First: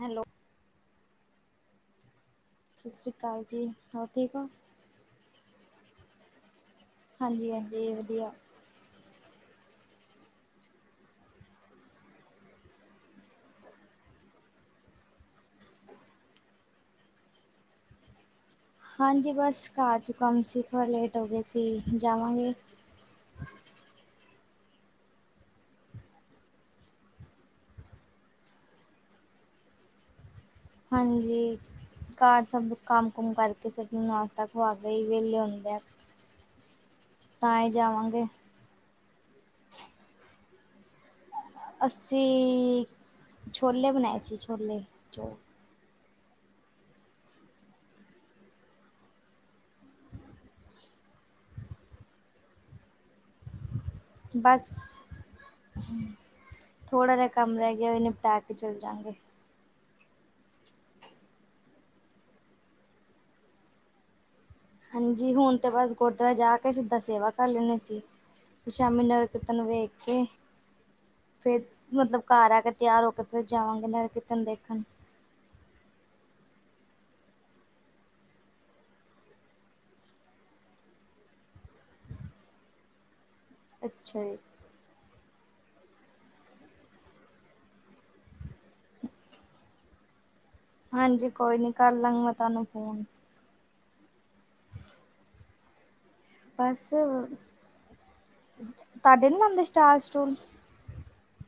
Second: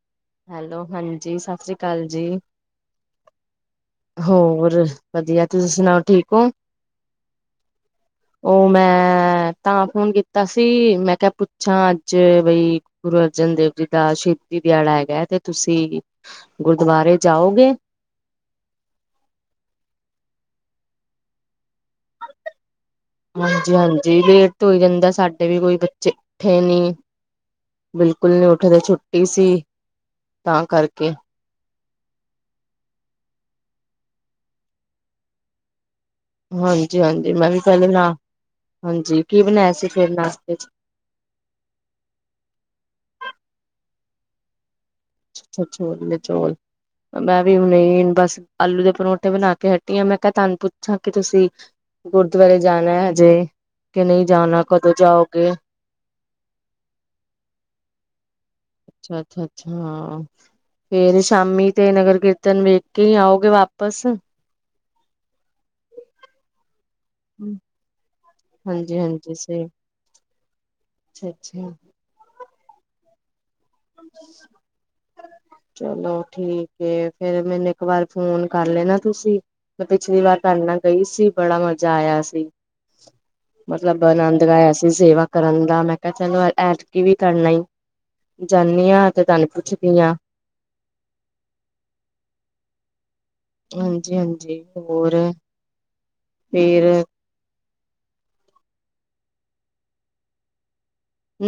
Hello. Hello, ਹਾਂਜੀ। ਸਾਸਰੀ ਕਾਲ ਜੀ। ਸਤਿ ਸ਼੍ਰੀ ਅਕਾਲ ਜੀ, ਹੋਰ, ਠੀਕ ਓ? ਹੋਰ ਵਧੀਆ। ਤੁਸੀਂ ਸੁਣਾਓ, ਠੀਕ ਹੋਂ? ਹਾਂਜੀ-ਹਾਂਜੀ, ਵਧੀਆ। ਉਹ ਮੈਂ ਤਾਂ ਫੋਨ ਕੀਤਾ ਸੀ, ਮੈਂ ਕਿਹਾ ਪੁੱਛਾਂ ਅੱਜ ਬਈ ਗੁਰੂ ਅਰਜਨ ਦੇਵ ਜੀ ਦਾ ਸ਼ਹੀਦੀ ਦਿਹਾੜਾ ਹੈਗਾ ਹੈ, ਤੇ ਤੁਸੀਂ ਗੁਰਦੁਆਰੇ ਜਾਓਗੇ? ਹਾਂਜੀ, ਬੱਸ, ਘਰ'ਚ ਕੰਮ ਸੀ ਥੋੜ੍ਹਾ ਲੇਟ ਹੋਗੇ ਸੀ, ਜਾਵਾਂਗੇ। ਹਾਂਜੀ-ਹਾਂਜੀ ਲੇਟ ਤੇ ਹੋਈ ਜਾਂਦਾ ਸਾਡੇ ਵੀ ਕੋਈ ਬੱਚੇ ਉੱਠੇ ਨੀ। ਬਿਲਕੁਲ ਨਹੀਂ ਉੱਠਦੇ, ਛੁੱਟੀ ਸੀ। ਤਾਂ ਕਰਕੇ ਹਾਂਜੀ। ਘਰ ਸਭ ਕੰਮ-ਕੁਮ ਕਰਕੇ, ਸਭ ਨੂੰ ਨਾਸ਼ਤਾ ਖਵਾਕੇ ਅਹੀ ਵਿਹਲੇ ਹੋਈ ਦਾ ਹੈ। ਹਾਂਜੀ-ਹਾਂਜੀ, ਮੈਂ ਵੀ ਪਹਿਲੇ ਨਾ, ਜਾਵਾਂਗੇ ਹਾਂਜੀ। ਕੀ ਬਣਾਇਆ ਸੀ, ਫਿਰ ਨਾਸ਼ਤੇ'ਚ? ਅਸੀਂ ਛੋਲੇ ਬਣਾਏ ਸੀ, ਛੋਲੇ, ਛੋ? ਅੱਛਾ, ਛੋਲੇ, ਚੌਲ। ''ਮੈਂ ਵੀ ਹੁਣੇ, ਬਸ ਆਲੂ ਦੇ ਪਰੌਂਠੇ ਬਣਾਕੇ ਹਟੀ ਆਂ, ਮੈਂ ਕਿਹਾ ਤੁਹਾਨੂੰ ਪੁੱਛਾਂ ਕਿ ਤੁਸੀਂ ਗੁਰਦੁਆਰੇ ਜਾਣਾ ਹਜੇ, ਕਿ ਨਹੀਂ ਜਾਣਾ, ਕਦੋਂ ਜਾਓਗੇ? ਥੋੜਾ ਜਾ ਕੰਮ ਰਹਿ ਗਿਆ, ਓਹੀ ਨਿਪਟਾਕੇ? ਅੱਛਾ-ਅੱਛਾ-ਅੱਛਾ, ਹਾ। ਫੇਰ ਸ਼ਾਮੀ ਤੇ, ਨਗਰ-ਕੀਰਤਨ ਵੇਖਕੇ ਹੀ ਆਂਉਗੇ ਵਾਪਸ? ਹਾਂਜੀ, ਹੁਣ ਤੇ ਬਸ ਗੁਰਦੁਆਰੇ ਜਾਕੇ ਸਿੱਧਾ ਸੇਵਾ ਕਰ ਲੈਂਦੇ ਸੀ। ਹਾਂਜੀ ਸ਼ਾਮੀ ਹਾਂਜੀ ਨਗਰ-ਕੀਰਤਨ ਸਹੀ ਨੂੰ ਵੇਖ ਅੱਛਾ ਫਿਰ, ਅੱਛਾ ਮਤਲਬ ਘਰ ਆਕੇ, ਤਿਆਰ ਹੋਕੇ ਫਿਰ ਜਾਵਾਂਗੇ ਨਗਰ-ਕੀਰਤਨ ਦੇਖਣ। ਚਲੋ ਠੀਕ ਏ, ਫਿਰ ਮੈਨੂੰ ਇੱਕ ਵਾਰ ਫੋਨ ਕਰ ਲੈਣਾ ਤੁਸੀਂ। ''ਮੈਂ ਪਿਛਲੀ ਵਾਰ ਤੁਹਾਡੇ ਨਾਲ ਗਈ ਸੀ, ਬੜਾ ਮਜ਼ਾ ਆਇਆ ਸੀ। ਮਤਲਬ ਅੱਛਾ ਜੀ, ਅਨੰਦ ਗਾਇਆ ਸੀ, ਸੇਵਾ ਕਰਨ ਦਾ। ਮੈਂ ਕਿਹਾ ਚਲੋ ਐਤਕੀ ਵੀ ਕਰਨਾ ਜਾਂਨੀ ਆਂ, ਤੇ ਤੁਹਾਨੂੰ ਪੁੱਛਦੀ ਹਾਂ। ਹਾਂਜੀ, ਕੋਈ ਨੀ ਕਰਲਾਂਗੀ, ਮੈਂ ਤੁਹਾਨੂੰ ਫੋਨ। ਹਾਂਜੀ-ਹਾਂਜੀ, ਹੋਰ? ਫੇਰ ਬਸ। ਤੁਹਾਡੇ ਨੀ ਲਾਂਦੇ, ਸਟਾਲ-ਸਟੂਲ?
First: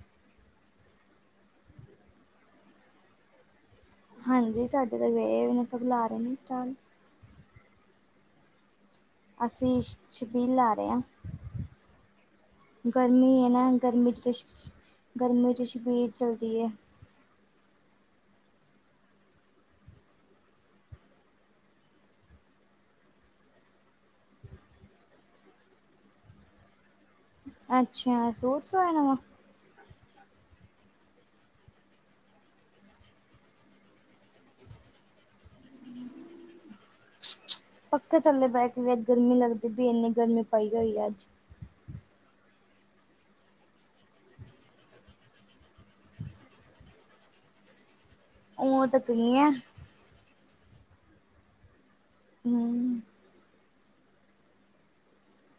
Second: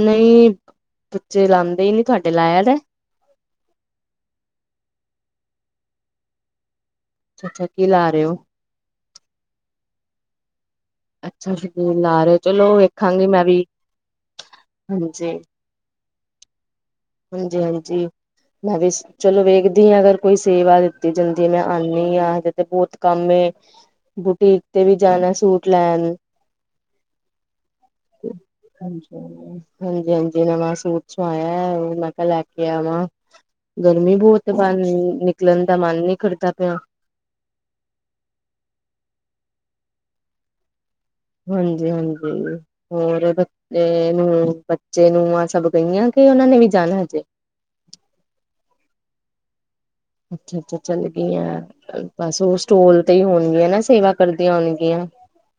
ਨਹੀਂ, ਬੱਚੇ ਲਾਂਦੇ ਹੀ ਨਹੀਂ, ਤੁਹਾਡੇ ਲਾਇਆ ਪਾਇਆ। ਹਾਂਜੀ, ਸਾਡੇ ਤਾਂ ਗਏ ਹੋਏ ਨੇ, ਸਭ ਲਾ ਰਹੇ ਨੇ ਸਟਾਲ। ਅੱਛਾ-ਅੱਛਾ, ਕੀ ਲਾ ਰਹੇ ਹੋ? ਅਸੀ ਛ, ਛਬੀਲ ਲਾ ਰਹੇ ਹਾਂ। ਅੱਛਾ ਸ਼ਬੀਲ ਲਾ ਰਹੇ ਹੋ ਚਲੋ ਵੇਖਾਂਗੀ ਗਰਮੀ ਮੈਂ ਏ ਵੀ ਨਾ, ਗਰਮੀ'ਚ ਤੇ, ਹਾਂਜੀ ਗਰਮੀ'ਚ ਛਬੀਲ ਚੱਲਦੀ ਹੈ। ਹਾਂਜੀ, ਹਾਂਜੀ। ਮੈਂ ਵੀ ਚਲੋ ਵੇਖਦੀ ਹ ਅਗਰ ਕੋਈ ਸੇਵਾ ਦਿੱਤੀ ਜਾਂਦੀ ਹੈ ਮੈਂ ਆਉਂਨੀ ਹਾ ਹਜੇ ਤੇ ਬਹੁਤ ਕੰਮ ਏ। ਬੁਟੀਕ ਤੇ ਵੀ ਜਾਣਾ ਸੂਟ ਲੈਣ। ਅੱਛਾ। ਸੂਟ ਸਵਾਣਾ ਵਾ? ਹਾਂਜੀਾ। ਹਾਂਜੀ, ਹਾਂਜੀ ਨਵਾਂ ਸੂਟ ਸੁਵਾਇਆ ਉਹ ਮੈਂ ਕਿਹਾ ਲੈ ਕੇ ਆਵਾਂ। ਗਰਮੀ ਬਹੁਤ ਬਾਹਰ ਨਿਕਲਣ ਦਾ ਮਨ ਨਹੀਂ ਕਰਦਾ ਪਿਆ। ਪੱਖੇ ਥੱਲੇ ਬਹਿਕੇ ਵੀ ਅੱਜ ਗਰਮੀ ਲੱਗਦੀ ਪਵੀ ਇੰਨੀ ਗਰਮੀ ਪਈ ਹੋਈ ਹੈ ਅੱਜ। ਹਾਂਜੀ, ਹਾਂਜੀ ਹੋਰ ਬੱਚੇ ਨੂੰ ਬੱਚੇ ਨੂਆ ਸਭ? ਗਈਆਂ ਕਿ ਉਹਨਾਂ ਨੇ ਵੀ ਜਾਣਾ ਹਜੇ। ਉਹ ਤਾਂ ਗਈਆ। ਅੱਛਾ, ਅੱਛਾ ਚੱਲੀ ਗਈਆ ਬਸ ਉਹ ਹੂੰ ਸਟੋਲ ਹੀ ਹੋਣਗੀਆਂ ਨਾ ਸੇਵਾ ਕਰਦੀਆਂ ਹੋਣਗੀਆਂ।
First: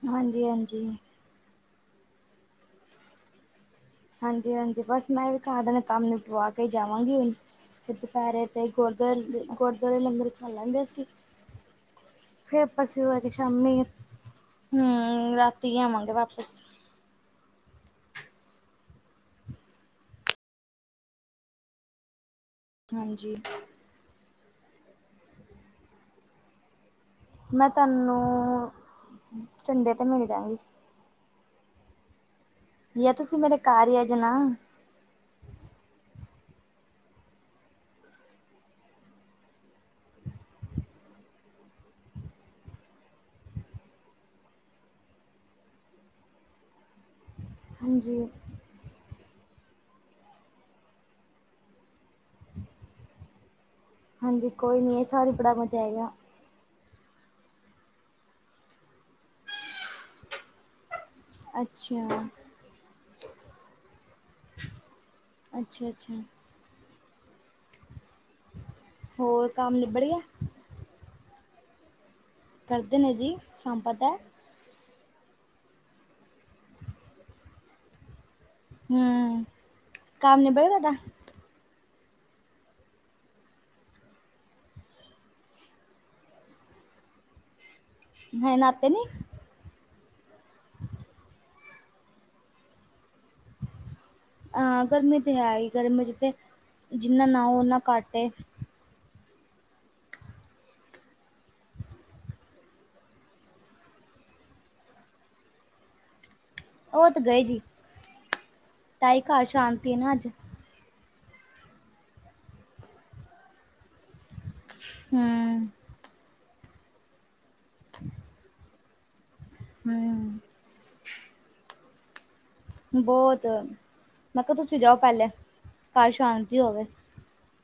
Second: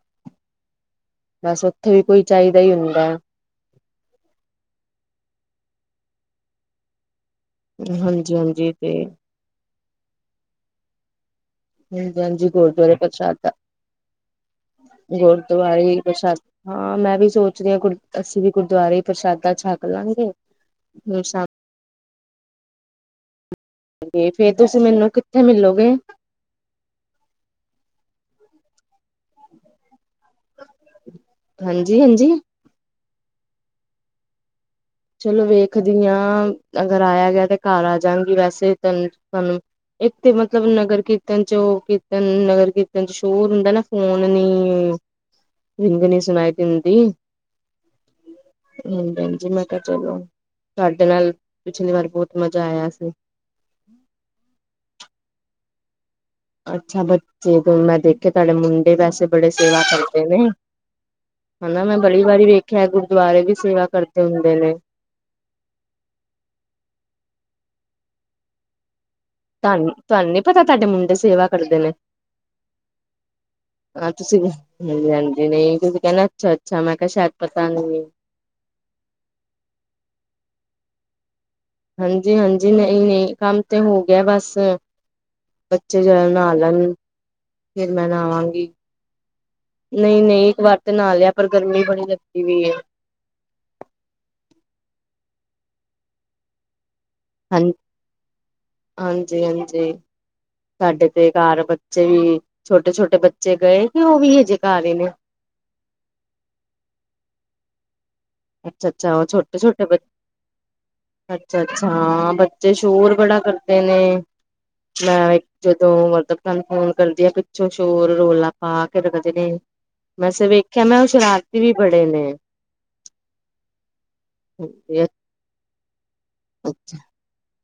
ਹਾਂਜੀ, ਹਾਂਜੀ। ਬਸ ਉੱਥੇ ਵੀ ਕੋਈ ਚਾਹੀਦਾ ਹੀ ਹੁੰਦਾ। ਹਾਂਜੀ, ਹਾਂਜੀ ਬਸ ਮੈਂ ਵੀ ਘਰ ਦਾ ਕੰਮ ਨਿਪਟਾਵਾ ਕੇ ਜਾਵਾਂਗੀ। ਫਿਰ ਦੁਪਹਿਰੇ ਤੇ ਗੁਰਦੁਆਰੇ, ਗੁਰਦੁਆਰੇ ਲੰਗਰ ਖਾ ਲਵਾਂਗੇ ਅਸੀਂ। ਹਾਂਜੀ-ਹਾਂਜੀ ਫਿਰ ਗੁਰਦੁਆਰੇ ਪਾਸ ਹੋ ਕੇ ਪ੍ਰਸ਼ਾਦਾ ਸ਼ਾਮੀ ਹੁ ਰਾਤੀ ਗੁਰਦੁਆਰੇ ਆਵਾਂਗੇ ਪ੍ਰਸ਼ਾਦ ਵਾਪਿਸ। ਹਾਂ ਮੈਂ ਵੀ ਸੋਚ ਰਹੀ ਹਾਂ ਗੁਰ ਅਸੀਂ ਵੀ ਗੁਰਦੁਆਰੇ ਪ੍ਰਸ਼ਾਦਾ ਛਕ ਲਾਂਗੇ ਫਿਰ ਸ਼ਾਮੀ। ਹਾਂਜੀ। ਫੇਰ ਤੁਸੀਂ ਮੈਨੂੰ ਕਿੱਥੇ ਮਿਲੋਗੇ। ਮੈਂ ਤੁਹਾਨੂੰ ਝੰਡੇ ਤੇ ਮਿਲ ਜਾਂਗੀ। ਹਾਂਜੀ, ਹਾਂਜੀ। ਯਾਂ ਤੁਸੀਂ ਮੇਰੇ ਘਰ ਈ ਆ ਜਾਨਾ। ਚਲੋ ਵੇਖਦੀ ਆਂ ਅਗਰ ਆਇਆ ਗਿਆ ਤੇ ਘਰ ਆ ਜਾਂਗੀ ਵੈਸੇ ਤ ਤੁਹਾਨੂੰ ਇਥੇ ਮਤਲਬ ਨਗਰ ਕੀਰਤਨ ਚ ਉਹ ਕੀਰਤਨ ਨਗਰ ਕੀਰਤਨ ਚ ਸ਼ੋਰ ਹੁੰਦਾ ਨਾ ਫੋਨ ਨੀ [unintelligible] ਰਿੰਗ ਨੀਂ ਸੁਣਾਈ ਦਿੰਦੀ। ਹਾਂਜੀ। ਹਾਂਜੀ ਹਾਂਜੀ। ਮੈਂ ਕਿਆ ਚਲੋ, ਤੁਹਾਡੇ ਨਾਲ ਪਿਛਲੀ ਵਾਰ ਬੋਤ ਮਜ਼ਾ ਆਇਆ ਸੀ। ਹਾਂਜੀ ਕੋਈ ਨੀਂ, ਇਸ ਵਾਰ ਵੀ ਬੜਾ ਮਜ਼ਾ ਆਏਗਾ। ਅੱਛਾ ਬੱਚੇ ਤੋਂ ਮੈਂ ਦੇਖਿਆ ਤੁਹਾਡੇ ਮੁੰਡੇ ਵੈਸੇ ਬੜੇ ਸੇਵਾ ਕਰਦੇ ਨੇ। ਹਨਾ ਮੈਂ ਬੜੀ ਅੱਛਾ। ਵਾਰੀ ਵੇਖਿਆ ਗੁਰਦੁਆਰੇ ਵੀ ਸੇਵਾ ਕਰਦੇ ਹੁੰਦੇ ਨੇ। ਅੱਛਾ, ਅੱਛਾ। ਹੋਰ ਕੰਮ ਤੁਹਾਨੂ, ਨਿਬੜ ਗਿਆ ਤੁਹਾਨੂੰ ਨੀ ਪਤਾ ਤੁਹਾਡੇ ਮੁੰਡੇ ਸੇਵਾ ਕਰਦੇ ਨੇ। ਕਰਦੇ ਨੇ ਜੀ, ਸਾਨੂੰ ਹਾਂ ਪਤਾ। ਤੁਸੀਂ ਹਾਂਜੀ, ਹਾਂਜੀ, ਨਈ ਤੁਸੀਂ ਕਹਿੰਣਾ ਅੱਛਾ-ਅੱਛਾ ਮੈਂ ਕਿਆ ਸ਼ਾਇਦ ਪਤਾ ਨਈ ਏ। ਹਂ, ਕੰਮ ਨੀਬੜ ਗਿਆ ਤੁਹਾਡਾ। ਹਾਂਜੀ, ਹਾਂਜੀ, ਨਈਂ ਨਈਂ, ਕੰਮ ਤੇ ਹੋ ਗਿਆ ਬਸ। ਬੱਚੇ ਜਦੋਂ ਨਾਹ ਲੈਣ ਫਿਰ ਮੈਂ ਹਜੇ ਨਾਵਾਂਗੀ। ਨਾਤੇ ਨੀ। ਨਈਂ ਨਈਂ, ਇੱਕ ਵਾਰ ਤੇ ਨਾਅ ਲਿਆ ਪਰ ਗਰਮੀ ਬੜੀ ਲੱਗਦੀ ਪਈ ਏ। ਹਾਂ ਗਰਮੀ ਤੇ ਹੈਈ ਗਰਮੀ ਚ ਤੇ ਜਿੰਨਾ ਨਹਾਓ ਹਾਂ ਓਨਾ ਘੱਟ ਏ। ਹਾਂਜੀ, ਹਾਂਜੀ। ‌ ਸਾਡੇ ਤੇ ਘਰ ਬੱਚੇ ਵੀ ਛੋਟੇ-ਛੋਟੇ ਬੱਚੇ ਗਏ ਕਿ ਉਹ ਵੀ ਹਜੇ ਘਰ ਈ ਨੇ। ਉਹ ਤੇ ਗਏ ਜੀ, ਅੱਛਾ ਅੱਛਾ ਤਾਈ ਉਹ ਘਰ ਛੋਟੇ ਛੋਟੇ ਸ਼ਾਂਤੀ ਬ ਨਾ ਅੱਜ। ਅੱਛਾ ਅੱਛਾ, ਹਾਂ ਬੱਚੇ ਸ਼ੋਰ ਬੜਾ ਕਰਦੇ ਨੇ ਮੈਂ ਇੱਕ ਹੂੰ ਮਤਲਬ ਤਹਾਨੂੰ ਫੋਨ ਕਰਦੀ ਆ ਪਿੱਛੋਂ ਸ਼ੋਰ ਰੌਲਾ ਪਾ ਕੇ ਰਖਦੇ ਨੇ। ਹੂੰ ਵੈਸੇ ਵੇਖਿਆ ਮੈਂ ਉਹ ਸ਼ਰਾਰਤੀ ਵੀ ਬੜੇ ਨੇ। ਬੋਤ, ਮੈਂ ਕਿਆ ਤੁਸੀਂ ਜਾਓ ਪਹਿਲੇ, ਘਰ ਸ਼ਾਂਤੀ ਹੋਵੇ।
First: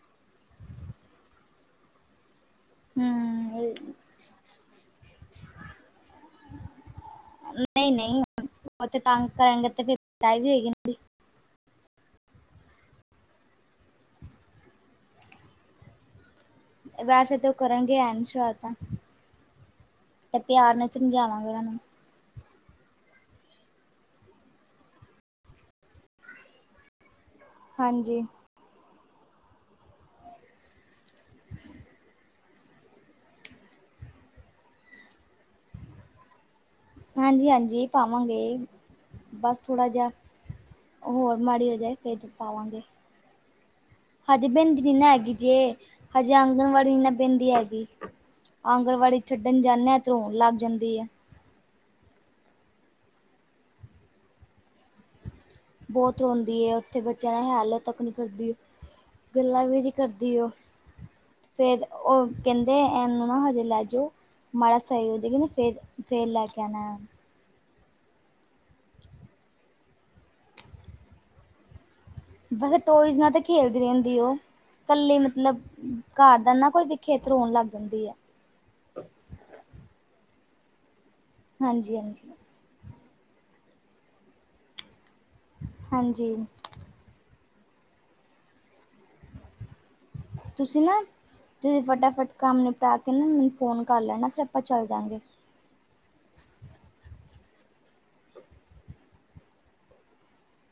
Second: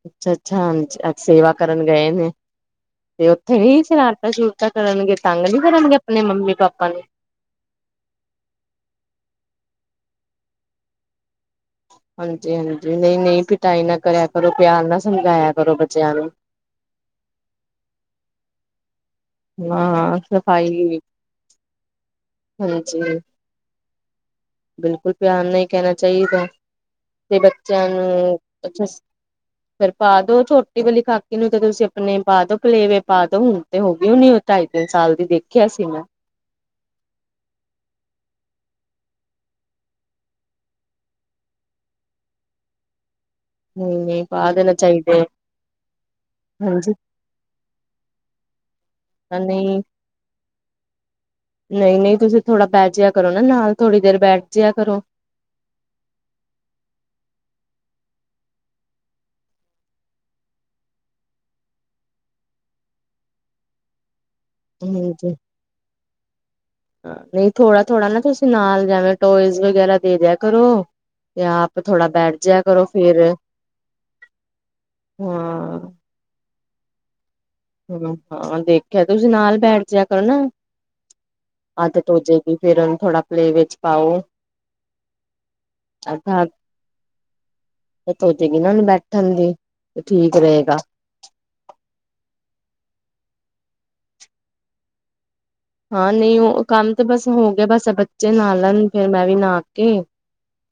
ਅੱਛਾ, ਅੱਛਾ, ਹੁਣ ਅੱਜ ਸੇਵਾ ਕਰਨ ਗਏ ਨੇ ਤੇ ਉੱਥੇ ਹੂੰ ਵੀ ਸ਼ਰਾਰਤ ਸੂ਼ਰੁਰਤਾਂ ਕਰਨਗੇ ਤੰਗ ਨਈ ਕਰਨਗੇ ਆਪਣੇ ਮੰਮੀ ਪਾਪਾ ਨੂੰ। ਨਈਂ ਨਈਂ, ਓਥੇ ਤੰਗ ਕਰਣਗੇ ਤੇ ਫਿਰ ਟਾਈ ਵੀ ਹੋਏਗੀ ਇਨ੍ਹਾਂ ਦੀ। ਹਾਂਜੀ ਹਾਂਜੀ, ਨਈਂ ਨਈਂ, ਪਿਟਾਈ ਨਾ ਕਰਿਆ ਕਰੋ ਪਿਆਰ ਨਾ ਸਮਝਾਇਆ ਕਰੋ ਬੱਚਿਆਂ ਨੂੰ। ਵੈਸੇ ਤੇ ਕਰਨਗੇ ਐਨ [unintelligible] ਐ। ਹਾਂ ਤੇ ਪਿਆਰ ਸਫ਼ਾਈ ਸਮਝਾਵਾਂਗੇ ਉਹਨਾਂ ਨੂੰ। ਹਾਂਜੀ। ਬਿਲਕੁਲ ਪਿਆਰ ਨਾ ਈ ਕਹਿਣਾ ਚਾਈਦਾ ਤੇ ਬੱਚਿਆਂ ਹਾਂਜੀ ਨੂੰ ਅੱਛਾ ਫੇਰ ਪਾ ਦੋ ਛੋਟੀ ਵਾਲੀ ਖਾਕੀ ਨੂੰ ਤੇ ਤੁਸੀਂ ਆਪਣੇ ਪਾ ਦੋ ਪਲੇ ਵੇ ਪਾਦੋ ਹੁਣ ਤੇ ਹੋ ਗਈ ਹੁਣੀ ਉਹ ਢਾਈ ਤਿੰਨ ਸਾਲ ਦੀ ਦੇਖਿਆ ਸੀ ਮੈਂ। ਹਾਂਜੀ ਹਾਂਜੀ ਪਾਵਾਂਗੇ, ਬਸ ਥੋੜ੍ਹਾ ਜਿਆ ਹੋਰ ਮਾੜੀ ਹੋ ਜਾਏ ਫੇਰ [unintelligible] ਵਾਂਗੇ ਨਈ-ਨਈ ਹਜੇ ਪਾ ਦੇਣਾ ਬੇਂਦੀ ਨੀ ਨਾ ਚਾਹੀਦਾ ਹੇਗੀ ਜੇ, ਹਜੇ ਹਾਂਜੀ ਆਂਗਨਵਾੜੀ ਨੀ ਨਾ ਬੇਂਦੀ ਹੈਗੀ। ਆਂਗਣਵਾੜੀ ਛੱਡਣ ਨਹੀਂ ਜਾਂਣਾ ਏ ਤੇ ਰੋਣ ਲੱਗ ਜਾਂਦੀ ਐ। ਨਈਂ ਨਈਂ, ਤੁਸੀਂ ਥੋੜ੍ਹਾ ਬਹਿ ਜਿਹਾ ਕਰੋ ਨਾ ਨਾਲ ਥੋੜ੍ਹੀ ਦੇਰ ਬੈਠ ਜਿਆ ਕਰੋ। ਬੋਤ ਰੋਂਦੀ ਏ ਉੱਥੇ ਬੱਚਿਆਂ ਨਾਲ ਹੈ ਲੋ ਤੱਕ ਨ੍ਹੀਂ ਕਰਦੀ ਐ। ਗੱਲਾਂ ਵੀ ਨੀ ਕਰਦੀ ਓ। ਫੇਰ ਓ ਕੇੰਦੇ ਏਨੂੰ ਨਾ ਹਜੇ ਲੈ ਜੋ ਮਾੜਾ ਸਈ ਹੋ ਹਾਂਜੀ। ਜੇਗੀ ਨਾ ਫੇ ਫੇਰ ਲੈ ਕੇ ਆਨਾ। ਥੋੜਾ-ਥੋੜਾ ਨਾ ਤੁਸੀਂ ਨਾਲ ਜੈਵੇਂ ਟੋਇਜ਼ ਵਗੈਰਾ ਦੇ ਦੇਆ ਕਰੋ ਤੇ ਆਪ ਥੋੜਾ ਬੈਠ ਜਿਆ ਵੈਸੇ ਕਰੋ ਟੋਇਜ਼ ਫੇਰ ਨਾਲ ਤਾਂ ਖੇਲਦੀ ਰੈਦੀ ਓ ਕੱਲੀ ਮਤਲਬ ਹਾਂ ਕਾਰ ਦਾ ਨਾ ਕੋਈ ਦਿਖੇ ਤੇ ਰੋਣ ਲੱਗ ਜਾਂਦੀ ਹੈ ਹੂੰ ਹਾਂ ਦੇਖਿਆ ਤੁਸੀਂ ਨਾਲ ਬੈਠ ਜੇਆ ਕਰੋ ਨਾ ਹਾਂਜੀ ਆਦਤ ਹਾਂਜੀ ਹੋੋਜੇਗੀ। ਫਿਰ ਓਨੂੰ ਥੋੜਾ ਪਲੇ ਵੇ ਚ ਪਾਓ ਹਾਂਜੀ ਅੱਰਥਾਥ ਜਤ ਹੋਚੇਗੀ ਨਾ ਬੈਠਣ ਦੀ ਤੇ ਠੀਕ ਰਏਗਾ। ਤੁਸੀਂ ਨਾ ਤੁਸੀਂ ਫਟਾਫਟ ਕੰਮ ਨਿਪਟਾ ਕੇ ਨਾ ਮੈਨੂੰ ਫੋਨ ਕਰ ਲੈਣਾ ਫਿਰ ਆਪਾਂ ਚੱਲ ਜਾਂਗੇ। ਹਾਂ ਨਹੀਂ ਓ ਕੰਮ ਤੇ ਬਸ ਹੋ ਗਿਆ ਬਸ ਬੱਚੇ ਨਾ ਲੈਣ ਫੇਰ ਮੈਂ ਵੀ ਨਾ ਕੇ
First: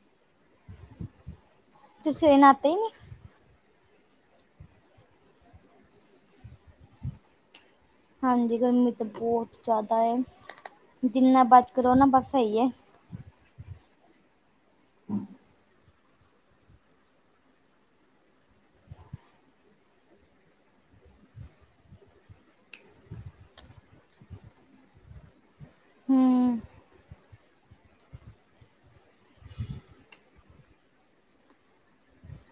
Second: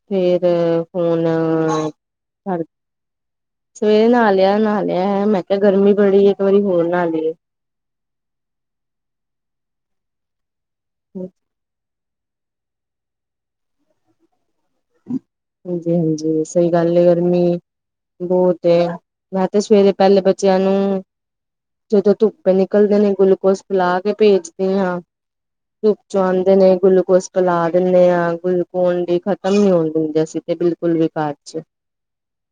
ਫੇਰ ਹੂਣ ਤੁਸੀ ਹੇ ਨਾਤੇ ਨਈ ਸਵੇਰੇ ਨਾ ਲਯਾ-ਨਾ ਲਯਾ ਐ ਮੈ ਕਿਹਾ ਗਰਮੀ ਬੜੀ ਇੱਕ ਵਾਰੀ ਹੋਰ ਨਾ ਲਇਏ। ਹਾਂਜੀ ਗਰਮੀ ਤੇ ਬੋਹਤ ਜਾਦਾ ਏ ਜਿੰਨਾ ਬਚ ਕੇ ਰੋ ਨਾ ਬਸ ਸਈ ਏ। ਹਾਂਜੀ-ਹਾਂਜੀ ਸਈ ਗੱਲ ਏ ਗਰਮੀ ਬੋਤ ਏ ਮੈਂ ਤੇ ਸਵੇਰੇ ਪੈਲੇ ਬੱਚਿਆਂ ਨੂੰ ਜਦੋਂ ਧੁੱਪੇ ਨਿਕਲਦੇ ਨੇ ਗੁਲੂਕੋਸ ਪਲਾ ਕੇ ਪੇਜਦੇ ਆਂ ਧੁੱਪ ਚੋ ਆਂਦੇ ਹੂੰ ਨੇ ਗਲੂਕੋਸ ਪਲਾ ਦਿੰਣੇ‌ ਆ ਗਲੂਕੋਨ ਡੀ ਖ ਤਮ ਨੀ ਹੋਣ ਦਿੰਦੇ ਅਸੀ ਤੇ ਬਿਲਕੁਲ ਵੀ ਕਾਰ ਚ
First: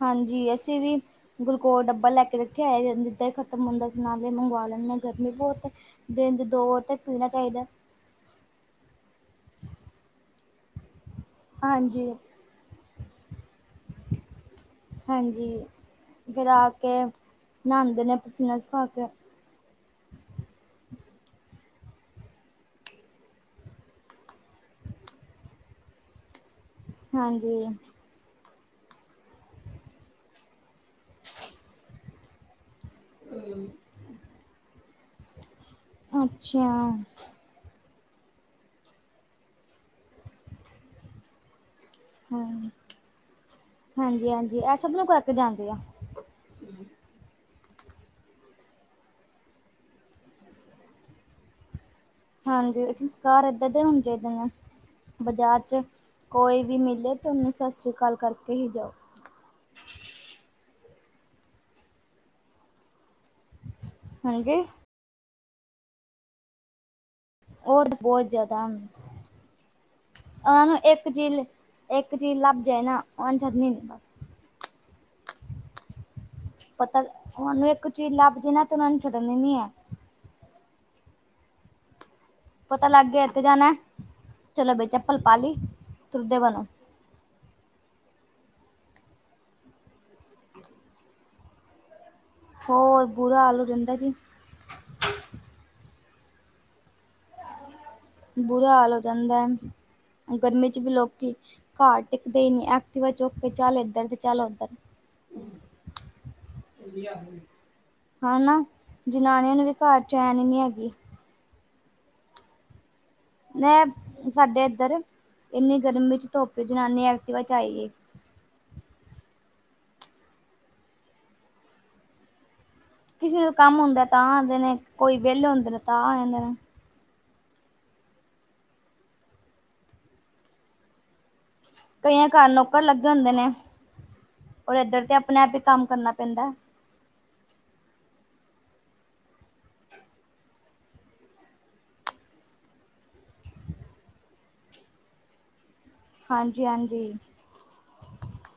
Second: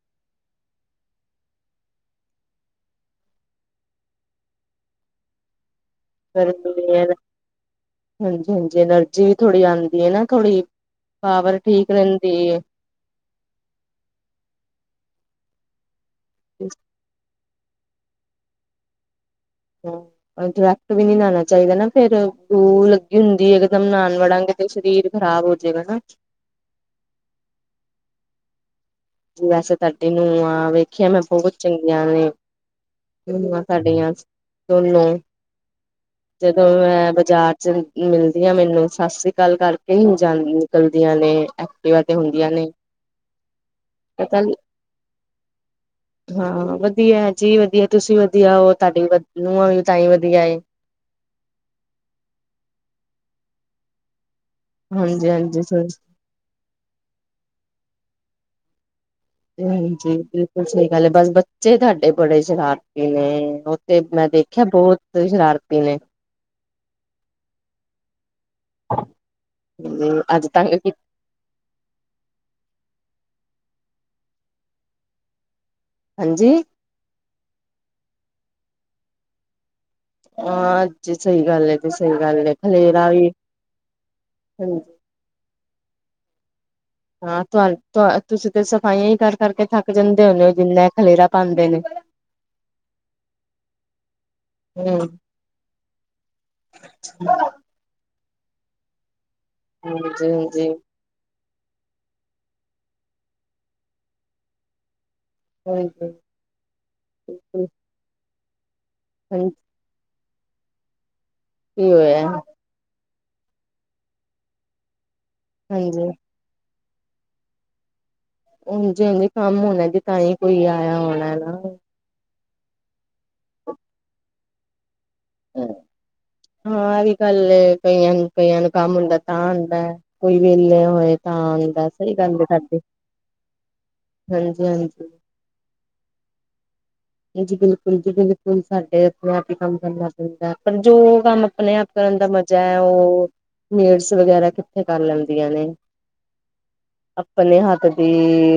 ਹਾਂਜੀ ਅਸੀਂ ਵੀ। ਗਲੂਕੋ ਡੱਬਾ ਲੈ ਕੇ ਰੱਖਯਾ ਹੋਯਾ ਜਾਂ ਜਿੱਦਾਂ ਖ਼ਤਮ ਹੁੰਦਾ ਸੀ ਨਾਲੇ ਈ ਮੰਗਵਾ ਲੈਂਣੇ ਗਰਮੀ ਬੋਤ ਏ। ਫਰਕ ਦੁਨੀਆਂ ਦਾ ਹਾਂਜੀ-ਹਾਂਜੀ ਐਨਰਜੀ ਵੀ ਥੋੜੀ ਆਂਦੀ ਏ ਨਾ ਥੋੜੀ ਪਾਵਰ ਠੀਕ ਹਾਂਜੀ ਰੇਂਦੀ ਏ। ਹਾਂਜੀ ਫਿਰ ਆ ਕੇ ਨਾਅਂਦੇ ਨੇ ਪਸੀਨਾ ਸੁਖਾ ਕੇ ਹਾਂ ਡਰੈਕਟ ਵੀ ਨੀ ਨਾਣਾ ਚਾਇਦਾ ਨਾ ਫੇਰ ਲੂ ਲੱਗੀ ਹੁੰਦੀ ਏ ਏਕਦਮ ਨਾਨ ਵੜਾਂਗੇ ਤੇ ਸ਼ਰੀਰ ਖਰਾਬ ਹੋ ਜੇਗਾ ਨਾ ਹਾਂਜੀ। ਵੈਸੇ ਤਾਡੀੇ ਨੂੰਆ ਵੇਖਿਆ ਮੈਂ ਬੋਹਤ ਚੰਗੀਆਂ ਨੇ। ਨੂਆਂ ਤਾਡੀਆਂ ਦੋਨੋ ਜਦੋਂ ਅੱਛਾ ਅ ਬਾਜ਼ਾਰ ਮਿਲਦੀਆਂ ਮੈਨੂੰ ਸਾਸ ਸ੍ਰੀ ਕਾਲ ਕਰਕੇ ਹੀ ਜਾਂਦੀ ਨਿਕਲਦੀਆਂ ਨੇ। ਕਈ ਵਾਰ ਤੇ ਹੁੰਦੀਆਂ ਨੇ ਪਤਾ ਨੀ, ਹਾਂਜੀ-ਹਾਂਜੀ ਐ ਸਭ ਨੂੰ ਕਰਕੇ ਜਾਂਦੀਆ। ਹਾਂ ਵਧੀਆ ਜੀ ਵਧੀਆ ਤੁਸੀਂ ਵਧੀਆ ਓ ਤਾਡੀ ਨੂਆਂ ਵੀ ਤਾਂਈ ਵਧੀਆ ਏ। ਹਾਂਜੀ ਸੰਸਕਾਰ ਏਦਾਂ ਦੇ ਹੋਣੇ ਚਾਇਦੇ ਨੇ ਹਾਂਜੀ ਬਜ਼ਾਰ ਚ ਹਾਂਜੀ ਕੋਈ ਵੀ ਮਿਲੇ ਤੇ ਓਨੂੰ ਸਾਸ ਸ਼੍ਰੀ ਕਾਲ ਕਰਕੇ ਹੀ ਜਾਓ। ਹਾਂਜੀ ਬਿਲਕੁਲ ਸਹੀ ਗੱਲ ਏ ਬਸ ਬੱਚੇ ਤਾਡੇ ਬੜੇ ਸ਼ਰਾਰਤੀ ਨੇ ਤੇ ਮੈਂ ਹਾਂਜੀ ਦੇਖਿਆ ਬੋਹਤ ਸ਼ਰਾਰਤੀ ਨੇ ਓ ਤੇ ਬੋਹਤ ਜਿਆਦਾ ਅੱਜ ਆਹ ਤੰਗ ਨੂੰ ਕੀਤਾ ਇੱਕ ਚੀਜ਼‌ ਲਿ ਏਕ ਚੀਜ਼ ਲੱਭ ਜੇ ਨਾ ਔ ਨੀ ਛਡਨੀ ਬਸ। ਹਂਜੀ ਪਤਾ ਓਨੂੰ ਏੱਕ ਚੀਜ਼ ਲੱਭ ਜੇ ਨਾ ਤੇ ਓਨਾਂ ਨੇ ਛੱਡਣੀ ਨੀ ਐ। ਹਾਂ ਅੱਜ ਸਈ ਗੱਲ ਏ ਤੇ ਸਈ ਗੱਲ ਏ। ਪਤਾ ਲੱਗ ਗਯਾ ਐਥੇ ਜਾਣਾ ਚਲੋ ਹਾਂਜੀ, ਬਈ ਚੱਪਲ ਪਾ ਲੀ ਤੁਰਦੇ ਬਨੋ। ਹਾਂ ਤੁਆ-ਤ ਤੁਸੀਂ ਤੇ ਸਫਾਈਆਂ ਹੀ ਕਰ-ਕਰਕੇ ਥੱਕ ਜਾਂਦੇ ਹੋਣੇ ਜਿੰਨਾ ਏ ਖਲੇਰਾ ਪਾਂਦੇ ਨੇ। ਹੋਰ ਬੁਰਾ ਹਾਲ ਹੋ ਜਾਂਦਾ ਜੀ। ਹੋਰ [inaudible] ਬੁਰਾ ਹਾਲ ਹੋ ਜਾਂਦਾ ਹਾਂਜੀ ਹੈ ਹਾਂਜੀ ਗਰਮੀ 'ਚ ਵੀ ਲੋਕੀ ਘਾਰ ਟਿੱਕਦੇ ਹੀ ਨਈ ਐਕਟੀਵਾ ਚੁੱਕ ਕੇ ਚੱਲ ਇੱਧਰ ਤੇ ਚੱਲ ਉੱਧਰ ਹਾਂਜੀ ਹਾਂ ਨਾ ਹਾਂਜੀ ਜਨਾਣੀਆਂ ਨੂੰ ਵੀ ਘਾਰ ਚੈਨ ਨੀ ਨਈ ਹੈਗੀ। ਕੀ ਹੋਇਆ। ਮੈਂ ਸਾਡੇ ਇੱਧਰ ਇੰਨੀ ਹਾਂਜੀ ਗਰਮੀ 'ਚ ਧੁੱਪ ਜਨਾਨੀ ਐਕਟੀਵਾ 'ਚ ਆਈ ਏ। ਉਂਝ ਜਰੂਰੀ ਕੰਮ ਹੋਣਾ ਜੇ ਤਾਂਹੀ ਕੋਈ ਆਇਆ ਹੋਣਾ ਨਾ। ਕਿਸੇ ਨੂੰ ਕੰਮ ਹੁੰਦਾ ਤਾਂ ਆਂਦੇ ਨੇ ਕੋਈ ਵਿਹਲੇ ਹੁੰਦੇ ਨੇ ਤਾਂ ਆ ਦੇ ਨੇ। ਹਾਂ ਇਹ ਵੀ ਗੱਲ ਕਈਆਂ-ਕਈਆਂ ਨੂੰ ਕੰਮ ਹੁੰਦਾ ਤਾਂ ਆਂਦਾ ਕੋਈ ਵੇਹਲੇ ਹੋਏ ਤਾਂ ਆਂਦਾ ਸਈ ਕਈਆਂ ਗੱਲ ਘਰ ਤੁਆਡੀ ਨੌਕਰ ਲੱਗੇ ਹੁੰਦੇ ਨੇ ਔਰ ਇੱਧਰ ਹਾਂਜੀ-ਹਾਂਜੀ ਤੇ ਆਪਣੇ ਆਪ ਈ ਕੰਮ ਕਰਨਾ ਪੈਂਦਾ। ਜੀ ਬਿਲਕੁਲ ਜੀ ਬਿਲਕੁਲ ਸਾਡੇ ਆਪਣੇ ਆਪ ਈ ਕੰਮ ਕਰਨਾ ਪੈਂਦਾ। ਪਰ ਜੋ ਕੰਮ ਆਪਣੇ ਆਪ ਕਰਨ ਦਾ ਮਜ਼ਾ ਹੈ ਓ ਮੈਡਸ ਵਗੈਰਾ ਕਿੱਥੇ ਕਰ ਲੈਂਦੀਆਂ ਨੇ। ਹਾਂਜੀ-ਹਾਂਜੀ ਆਪਣੇ ਹੱਥ ਦੀ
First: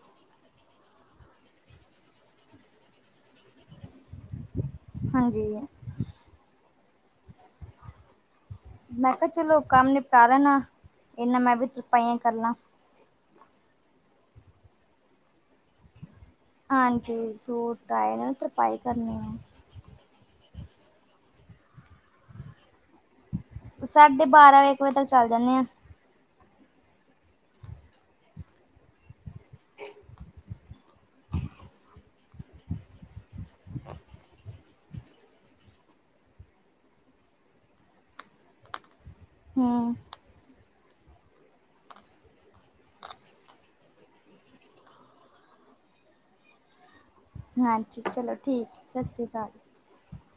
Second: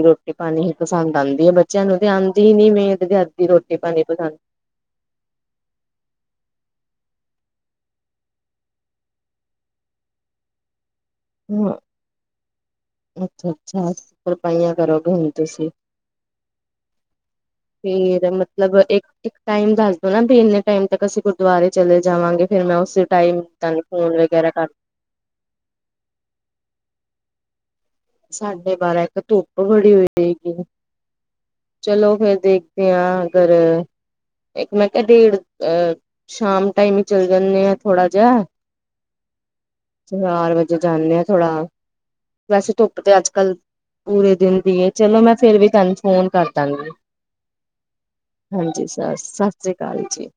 ਰੋਟੀ ਪਾਣੀ ਹੀ ਪਸੰਦ ਆਂਦੀ ਹੈ ਬੱਚਿਆਂ ਨੂੰ ਤੇ ਆਂਦੀ ਹੀ ਨੀ ਮੇਡ ਦੇ ਹੱਥ ਦੀ ਰੋਟੀ ਪਾਣੀ ਪਸੰਦ ਹਾਂਜੀ ਮੈਂ ਕਿਆ ਚਲੋ ਕੰਮ ਨਿਪਟਾ ਲੈਣਾ ਇਹਨਾ ਮੈਂ ਵੀ ਤੁਰਪਾਈਆਂ ਕਰ ਲਾਂ। ਅੱਛਾ-ਅੱਛਾ ਤੁਰਪਾਈਆਂ ਕਰੋਗੇ ਹੁਣ ਤੁਸੀਂ ਹਾਂਜੀ ਸੂਟ ਟਾਏ ਫੇਰ ਨਾਲ ਮਤਲਬ ਤਰਪਾਈ ਕਰਨੀ ਇੱਕ-ਇੱਕ ਆ। ਟਾਈਮ ਦਾ ਹੈ ਨਾ ਵੀ ਇੰਨੇ ਟੈਮ ਤੱਕ ਅਸੀਂ ਗੁਰੂਦੁਆਰੇ ਚਲੇ ਜਾਵਾਂਗੇ ਫੇਰ ਮੈਂ ਉਸੇ ਟਾਈਮ ਤੁਹਾਨੂੰ ਫੋਨ ਸਾਢੇ ਵਗੈਰਾ ਬਾਰਾਂ ਕਰ ਵਜ ਇੱਕ ਵਜੇ ਤੱਕ ਚੱਲ ਜਾਂਦੇ ਆਂ ਸਾਢੇ ਬਾਰਾਂ ਇੱਕ ਧੁੱਪ ਬੜੀ ਹੋਏਗੀ। ਚਲੋ ਫੇਰ ਦੇਖਤੇ ਆਂ ਅਗਰ ਇੱਕ ਮੈਂ ਕਿਆ ਡੇਢ ਅ ਸ਼ਾਮ ਟਾਈਮ ਹੀ ਚੱਲ ਜਾਂਣੇ ਆ ਥੋੜਾ ਜਿਹਾ ਹਾਂ ਚਾਰ ਵਜੇ ਜਾਂਣੇ ਆ ਥੋੜ੍ਹਾ ਵੈਸੇ ਧੁੱਪ ਤੇ ਅੱਜ ਕੱਲ ਪੂਰੇ ਦਿਨ ਦੀ ਚਲੋ ਮੈਂ ਫੇਰ ਵੀ ਤੁਹਾਨੂੰ ਫੋਨ ਕਰ ਦਾਂਗੀ। ਹਾਂਜੀ ਚਲੋ ਠੀਕ ਹੈ ਸਤਿ ਸ਼੍ਰੀ ਅਕਾਲ। ਕਾਲ ਜੀ।